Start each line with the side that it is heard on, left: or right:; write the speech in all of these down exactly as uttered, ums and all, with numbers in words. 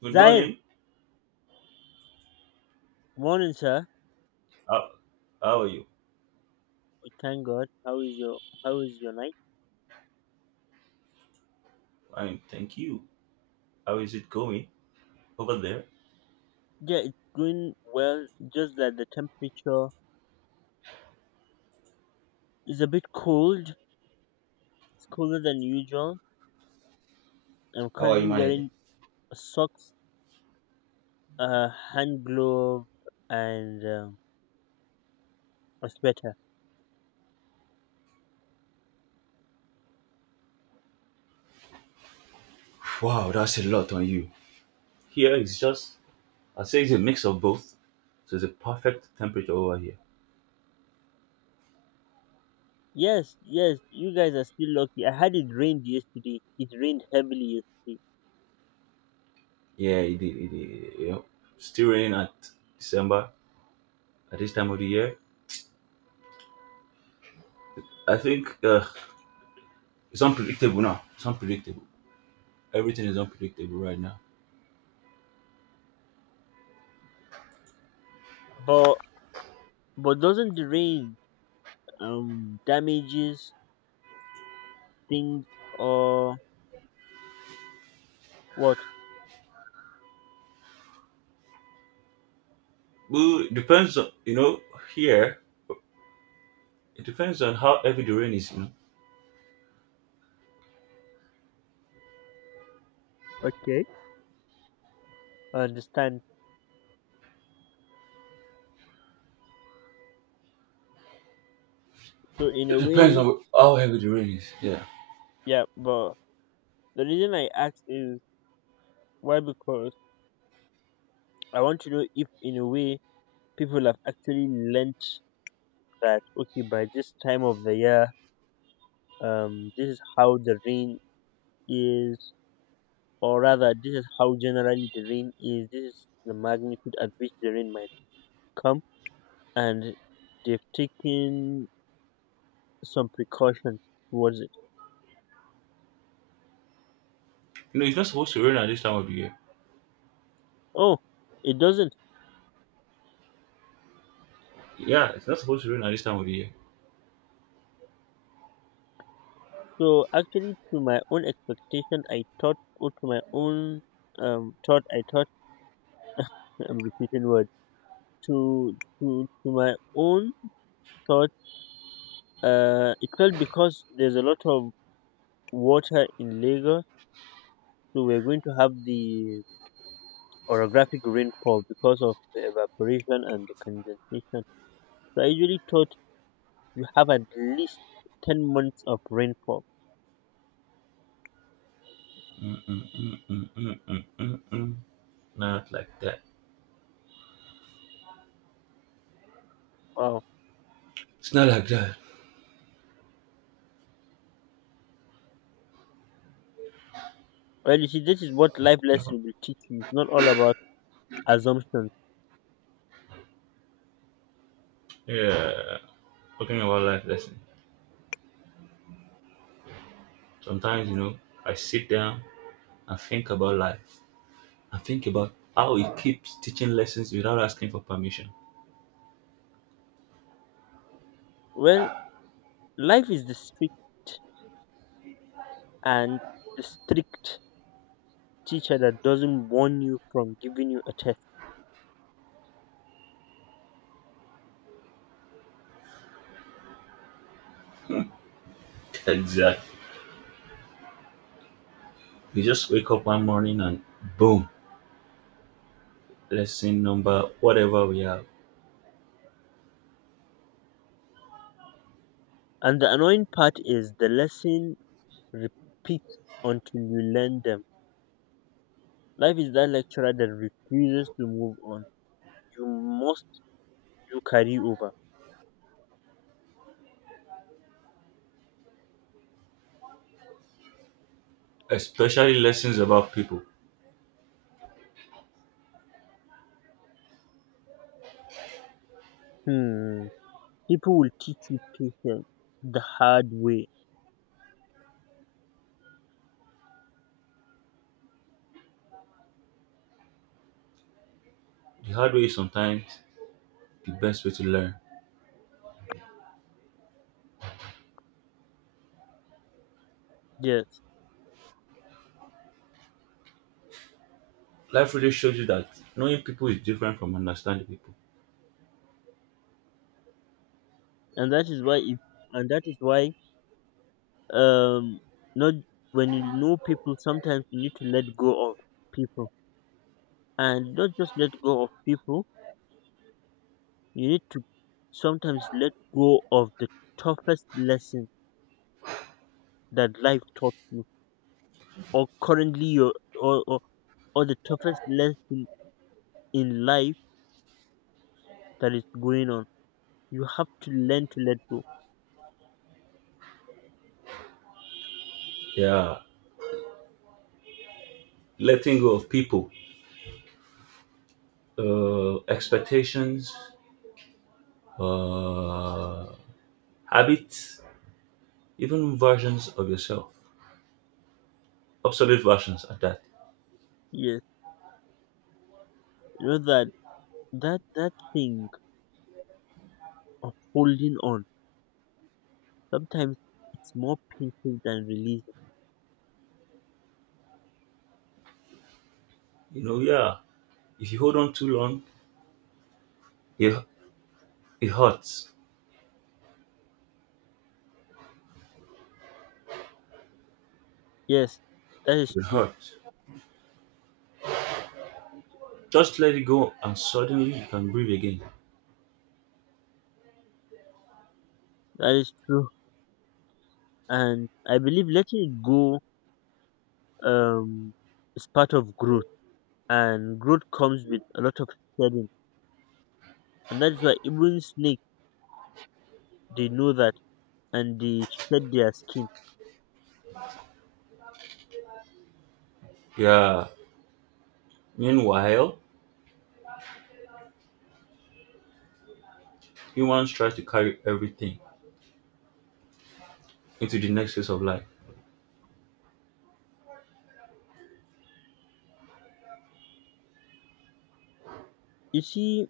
right: Good
left: Zaire,
right: morning.
left: morning, sir.
right: How, how are you?
left: Thank God. How is your How is your night?
right: Fine, thank you. How is it going over there?
left: Yeah, it's going well. Just that the temperature is a bit cold. It's colder than usual. I'm
right: How are you
left: currently
right: managing?
left: wearing socks, a hand glove, and um, a sweater.
right: Wow, that's a lot on you. Here it's just, I say it's a mix of both. So it's a perfect temperature over here.
left: Yes, yes. You guys are still lucky. I had it rained yesterday. It rained heavily yesterday.
right: Yeah, it did. It did. You know, still raining at December at this time of the year. I think uh, it's unpredictable now. It's unpredictable. Everything is unpredictable right now.
left: But but doesn't the rain um damages things or what?
right: Well, it depends on you know here. It depends on how heavy the rain is. You know,
left: Okay, I understand. So in
right: it
left: a
right: depends
left: way,
right: on how heavy the rain is. Yeah.
left: yeah, but the reason I asked is why, because I want to know if in a way people have actually learnt that okay, by this time of the year, um this is how the rain is, or rather this is how generally the rain is. This is the magnitude at which the rain might come, and they've taken some precaution towards it.
right: No, it's not supposed to rain at this time of the year.
left: Oh, it doesn't.
right: Yeah, it's not supposed to rain at this time of the year.
left: So actually, to my own expectation, I thought, or to my own um, thought, I thought I'm repeating words. To to to my own thought, uh, it felt because there's a lot of water in Lagos, so we're going to have the orographic rainfall because of the evaporation and the condensation. So I usually thought you have at least ten months of rainfall.
right: Mm, mm, mm, mm, mm, mm, mm. Not like that.
left: Wow.
right: It's not like that.
left: Well, you see, this is what life lesson will teach you. It's not all about assumptions.
right: Yeah, talking about life lesson. Sometimes, you know, I sit down and think about life. I think about how it keeps teaching lessons without asking for permission.
left: Well, life is the strict and the strict teacher that doesn't warn you from giving you a test.
right: Exactly. You just wake up one morning and boom, lesson number whatever we have.
left: And the annoying part is the lesson repeats until you learn them. Life is that lecturer that refuses to move on. You must do carryover.
right: Especially lessons about people.
left: Hmm. People will teach you patience the hard way.
right: The hard way is sometimes the best way to learn.
left: Yes.
right: Life really shows you that knowing people is different from understanding people.
left: And that is why if and that is why um not, when you know people sometimes you need to let go of people, and not just let go of people, you need to sometimes let go of the toughest lesson that life taught you, or currently your or, or, or the toughest lesson in life that is going on. You have to learn to let go.
right: Yeah, letting go of people, uh, expectations, uh, habits, even versions of yourself, obsolete versions at that.
left: Yes, you know that that that thing of holding on sometimes it's more painful than releasing.
right: You know, yeah, if you hold on too long, it, it hurts.
left: Yes, that is
right: It
left: true.
right: hurts. Just let it go, and suddenly you can breathe again.
left: That is true. And I believe letting it go um is part of growth, and growth comes with a lot of shedding, and that's why even snakes, they know that and they shed their skin.
right: Yeah. Meanwhile, humans try to carry everything into the next phase of life.
left: You see,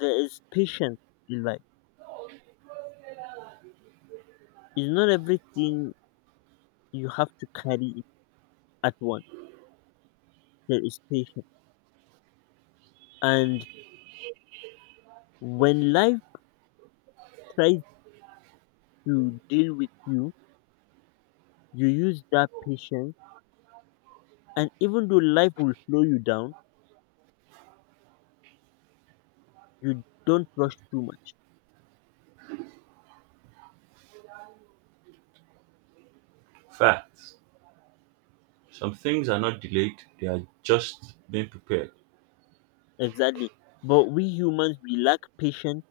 left: there is patience in life. It's not everything you have to carry it at once. There is patience. And when life tries to deal with you, you use that patience. And even though life will slow you down, you don't rush too much.
right: Facts. Some things are not delayed, they are just being prepared.
left: Exactly. But we humans, we lack patience,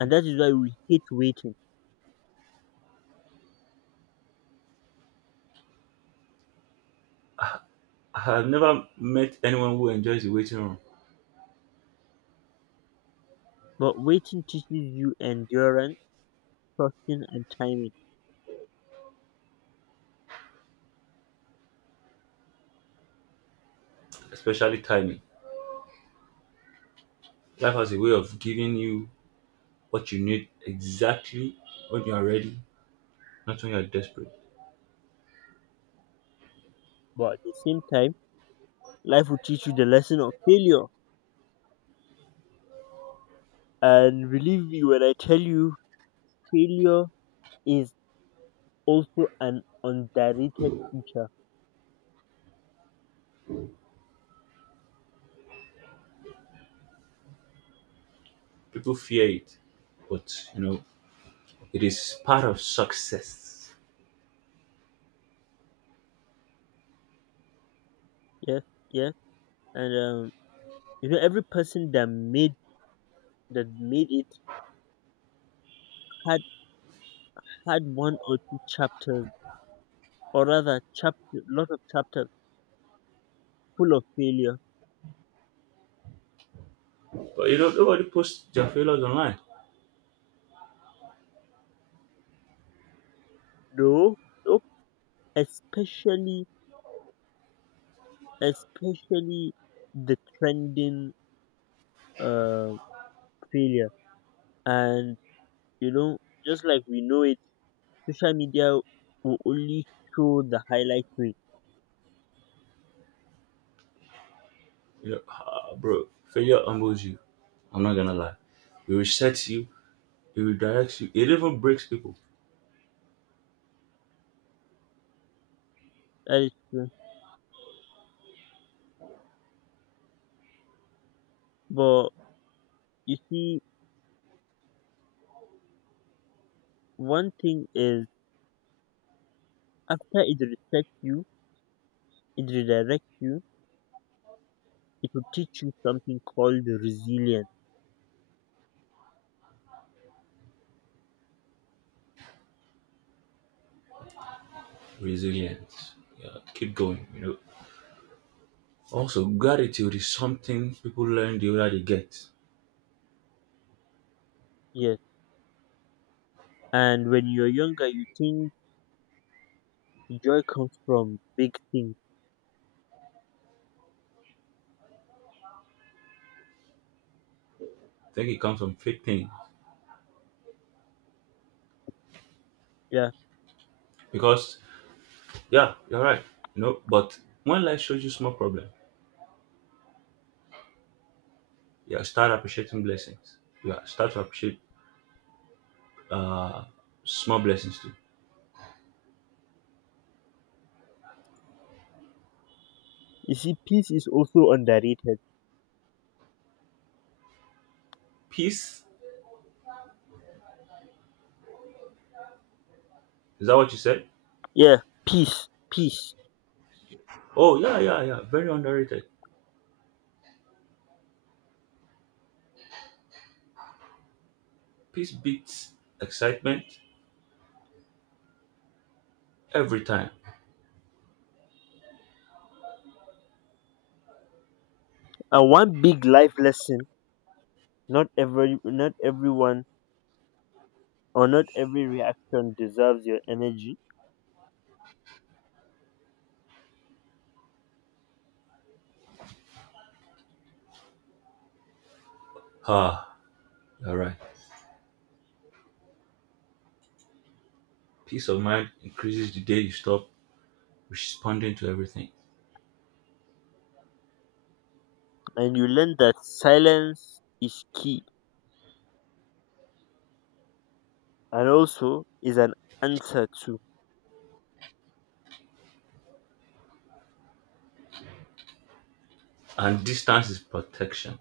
left: and that is why we hate waiting.
right: I have never met anyone who enjoys the waiting room,
left: But waiting teaches you endurance, trusting, and timing.
right: especially timing. Life has a way of giving you what you need exactly when you are ready, not when you are desperate.
left: But at the same time, life will teach you the lesson of failure. And believe me when I tell you, failure is also an underrated teacher.
right: People fear it, but you know, it is part of success.
left: Yes, yes. And um, you know, every person that made that made it had had one or two chapters, or rather, chapter lot of chapters full of failure.
right: But you know, nobody posts their failures online.
left: No, no, especially especially the trending. Um, Failure. And you know, just like we know it, social media will only show the highlight reel.
right: You know, ah, bro, failure humbles you. I'm not gonna lie. It resets you, it redirects you, it even breaks people.
left: That is true. But you see, one thing is, after it resets you, it redirects you, it will teach you something called resilience.
right: Resilience. Yeah, keep going, you know. Also, gratitude is something people learn the older they get.
left: Yes. And when you're younger, you think joy comes from big things.
right: I think it comes from fake thing.
left: Yeah.
right: Because yeah, you're right. You know, but when life shows you small problem, yeah, start appreciating blessings. Yeah, start to appreciate uh small blessings too.
left: You see, peace is also underrated.
right: Peace, is that what you said?
left: Yeah. Peace. Peace.
right: Oh yeah, yeah, yeah. Very underrated. Peace beats excitement every time.
left: And one big life lesson, not every not everyone or not every reaction deserves your energy,
right: Ah, all right. Peace of mind increases the day you stop responding to everything.
left: and you learn that silence is key and also is an answer too.
right: And distance is protection.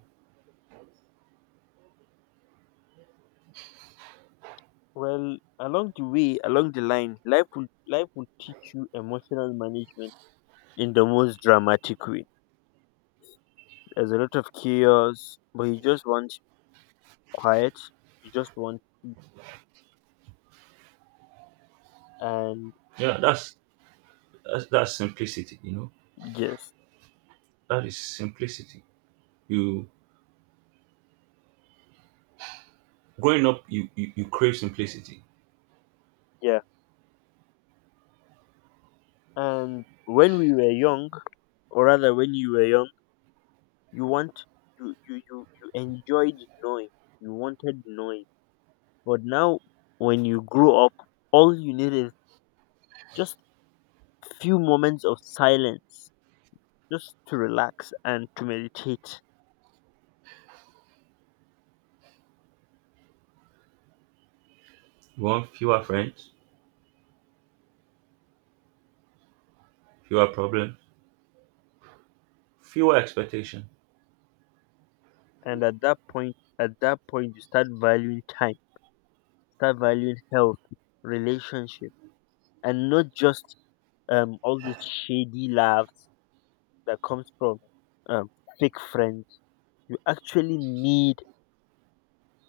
left: Well, along the way, along the line, life will life will teach you emotional management in the most dramatic way. There's a lot of chaos, but you just want quiet. You just want. And
right: Yeah that's that's, that's simplicity, you know,
left: yes,
right: that is simplicity. You growing up, you, you you crave simplicity.
left: yeah. And when we were young, or rather when you were young, you want you you you, you enjoyed knowing. You wanted knowing. But now, when you grow up, all you need is just few moments of silence, just to relax and to meditate.
right: You want fewer friends, fewer problems, fewer expectation.
left: And at that point, at that point, you start valuing time, start valuing health, relationship, and not just um all these shady laughs that comes from um fake friends. You actually need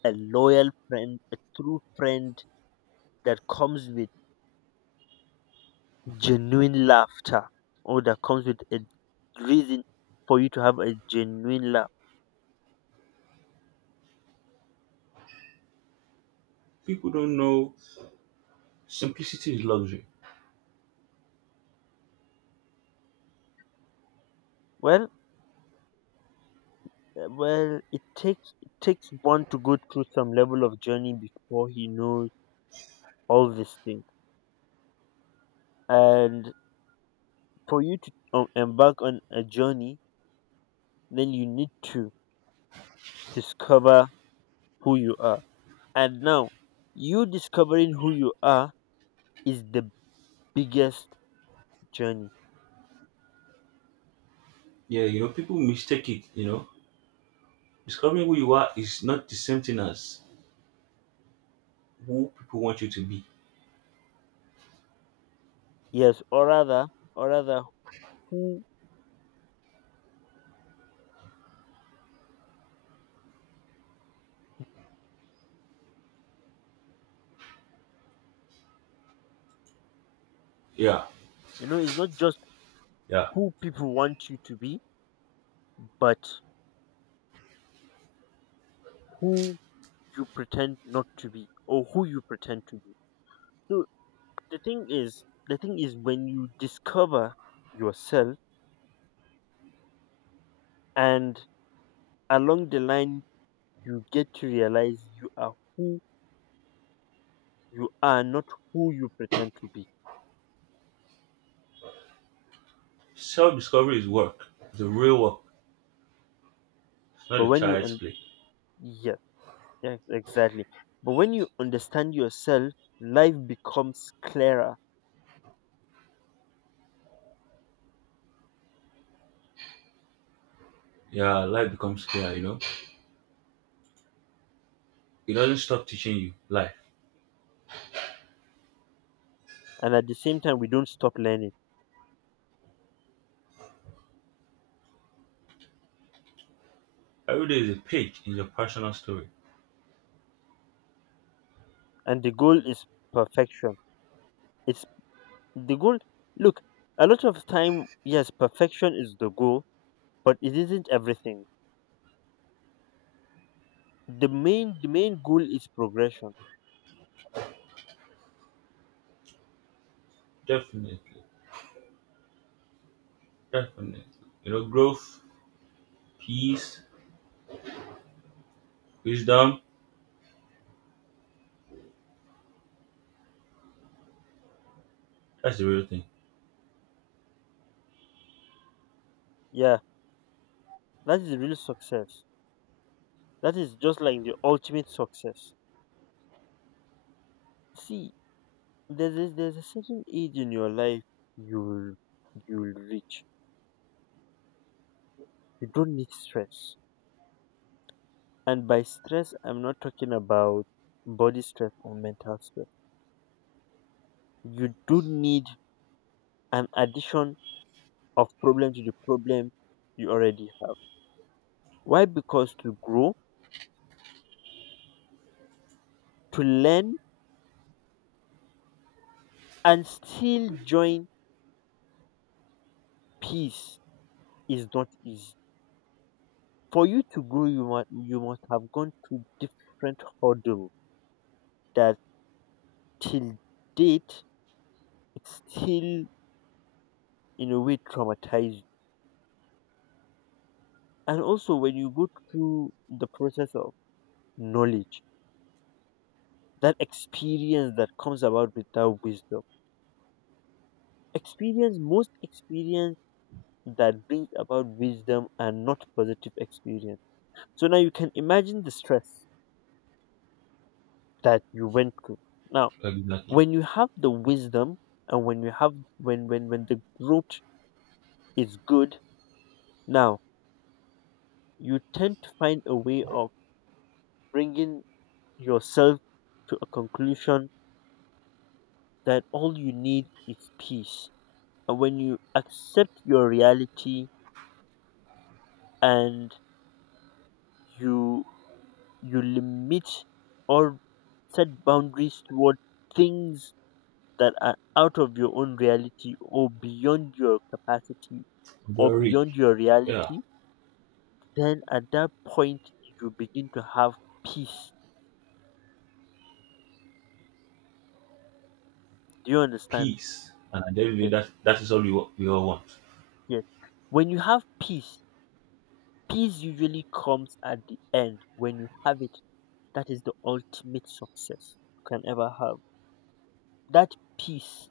left: a loyal friend, a true friend, that comes with genuine laughter, or that comes with a reason for you to have a genuine laugh.
right: People don't know simplicity is luxury.
left: Well uh, well it takes it takes one to go through some level of journey before he knows all these things. And for you to um, embark on a journey, then you need to discover who you are. And now, you discovering who you are is the biggest journey.
right: Yeah, you know, people mistake it, you know, discovering who you are is not the same thing as who people want you to be.
left: Yes, or rather or rather who
right: yeah
left: you know it's not just
right: yeah
left: who people want you to be, but who you pretend not to be, or who you pretend to be. So the thing is the thing is when you discover yourself, and along the line, you get to realize you are who you are, not who you pretend to be.
right: Self-discovery is work, the real work. It's not
left: But
right: a
left: when you
right: child's
left: un-
right: play.
left: Yeah, yeah, exactly. But when you understand yourself, life becomes clearer.
right: Yeah, life becomes clear, you know. It doesn't stop teaching you life.
left: And at the same time, we don't stop learning.
right: Every day is a page in your personal story.
left: And the goal is perfection. It's The goal, look, a lot of time, yes, perfection is the goal, but it isn't everything. The main, the main goal is progression.
right: Definitely. Definitely. You know, growth, peace, wisdom, that's the real thing.
left: Yeah, that is real success. That is just like the ultimate success. See, there's a, there's a certain age in your life you'll you'll reach. You don't need stress. And by stress, I'm not talking about body stress or mental stress. You do need an addition of problem to the problem you already have. Why? Because to grow, to learn, and still join peace is not easy. For you to grow, you must, you must have gone through different hurdle that, till date, it still in a way traumatize you. And also, when you go through the process of knowledge, that experience that comes about with that wisdom. Experience most experience that brings about wisdom, and not positive experience. So now you can imagine the stress that you went through. Now,
right: Exactly.
left: when you have the wisdom, and when you have when when when the growth is good, now you tend to find a way of bringing yourself to a conclusion that all you need is peace. And when you accept your reality, and you you limit or set boundaries toward things that are out of your own reality, or beyond your capacity, or
right: You're rich.
left: beyond your
right: Yeah.
left: reality, then at that point, you begin to have peace. Do you understand?
right: Peace. And at the end of the day,
left: Yes,
right: that, that is all we, wa- we all want.
left: yes. When you have peace, peace usually comes at the end. When you have it, that is the ultimate success you can ever have. That peace.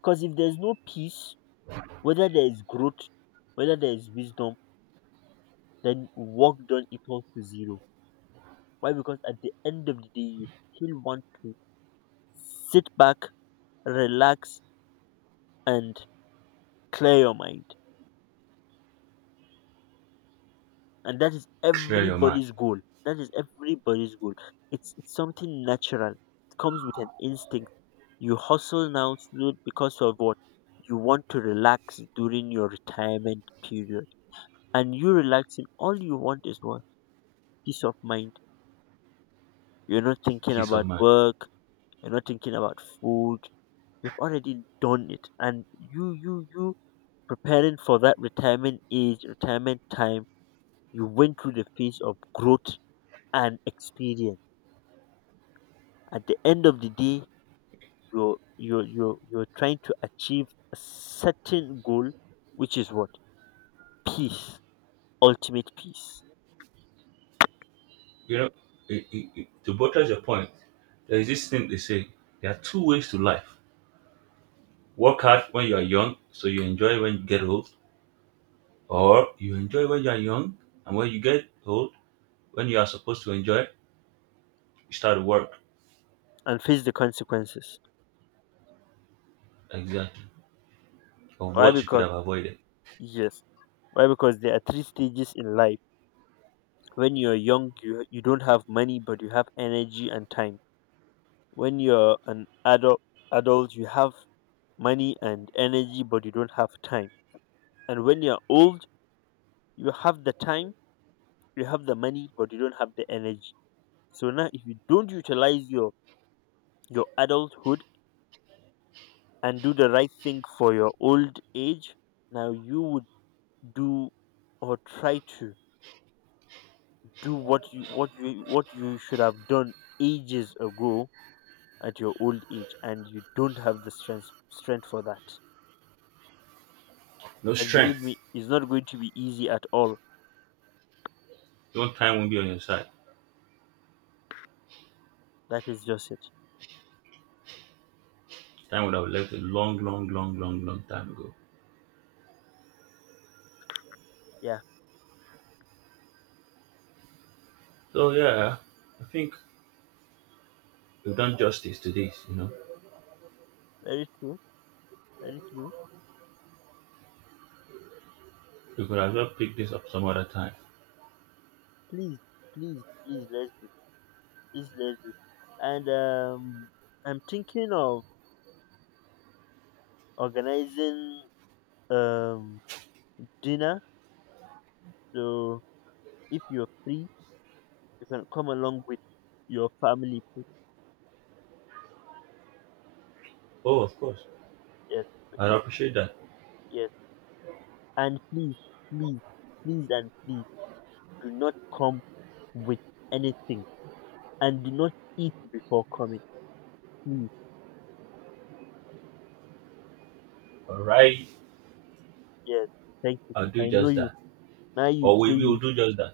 left: Because if there's no peace, whether there is growth, whether there is wisdom, then work done equals to zero. Why? Because at the end of the day, you still want to sit back, relax, and clear your mind. And that is
right: Clear your mind.
left: everybody's goal. That is everybody's goal. It's, it's something natural. It comes with an instinct. You hustle now so because of what? You want to relax during your retirement period. And you relaxing, all you want is what? Peace of mind. You're not thinking
right: Peace of
left: about
right: mind.
left: work. You're not thinking about food. You've already done it. And you, you, you preparing for that retirement age, retirement time, you went through the phase of growth and experience. At the end of the day, you're you're you're, you're trying to achieve a certain goal, which is what? Peace. Ultimate peace.
right: You know, it, it, it, to buttress your point, there is this thing they say there are two ways to life. Work hard when you are young, so you enjoy when you get old, or you enjoy when you are young, and when you get old, when you are supposed to enjoy, you start to work
left: And face the consequences.
right: exactly of
left: Why?
right: what you could
left: Because
right: have avoided.
left: yes. Why? Because there are three stages in life. When you're young, you you don't have money, but you have energy and time. When you're an adult adult you have money and energy, but you don't have time. And when you're old, you have the time, you have the money, but you don't have the energy. So now, if you don't utilize your your adulthood and do the right thing for your old age, now you would do, or try to do, what you what you what you should have done ages ago at your old age, and you don't have the strength strength for that.
right: No
left: And believe
right: strength.
left: me, it's not going to be easy at all.
right: No time won't be on your side.
left: That is just it.
right: Time would have left a long, long, long, long, long time ago.
left: Yeah,
right: So yeah, I think we've done justice to this, you know.
left: very true. Very true.
right: We could as well pick this up some other time.
left: Please, please, please let's do. Please let's do. And um, I'm thinking of organizing um dinner. So if you're free, you can come along with your family. Please.
right: Oh, of course.
left: Yes.
right: I'd
left: Okay.
right: appreciate that.
left: Yes. And please, please, please, and please do not come with anything, and do not eat before coming. Please.
right: All right.
left: Yes. Thank you.
right: I'll
left: 'Cause
right: do
left: I know
right: just
left: you.
right: that.
left: Now you
right: Or
left: say
right: we will
left: you.
right: do just that.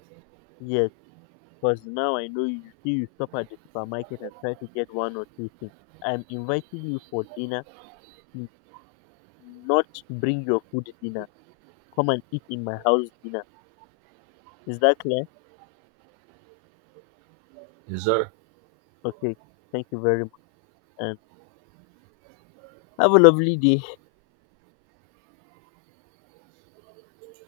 left: Yes. Because now I know, you see, you stop at the supermarket and try to get one or two things. I'm inviting you for dinner. n- Not bring your food dinner. Come and eat in my house dinner. Is that clear?
right: Yes, sir.
left: Okay. Thank you very much and have a lovely day.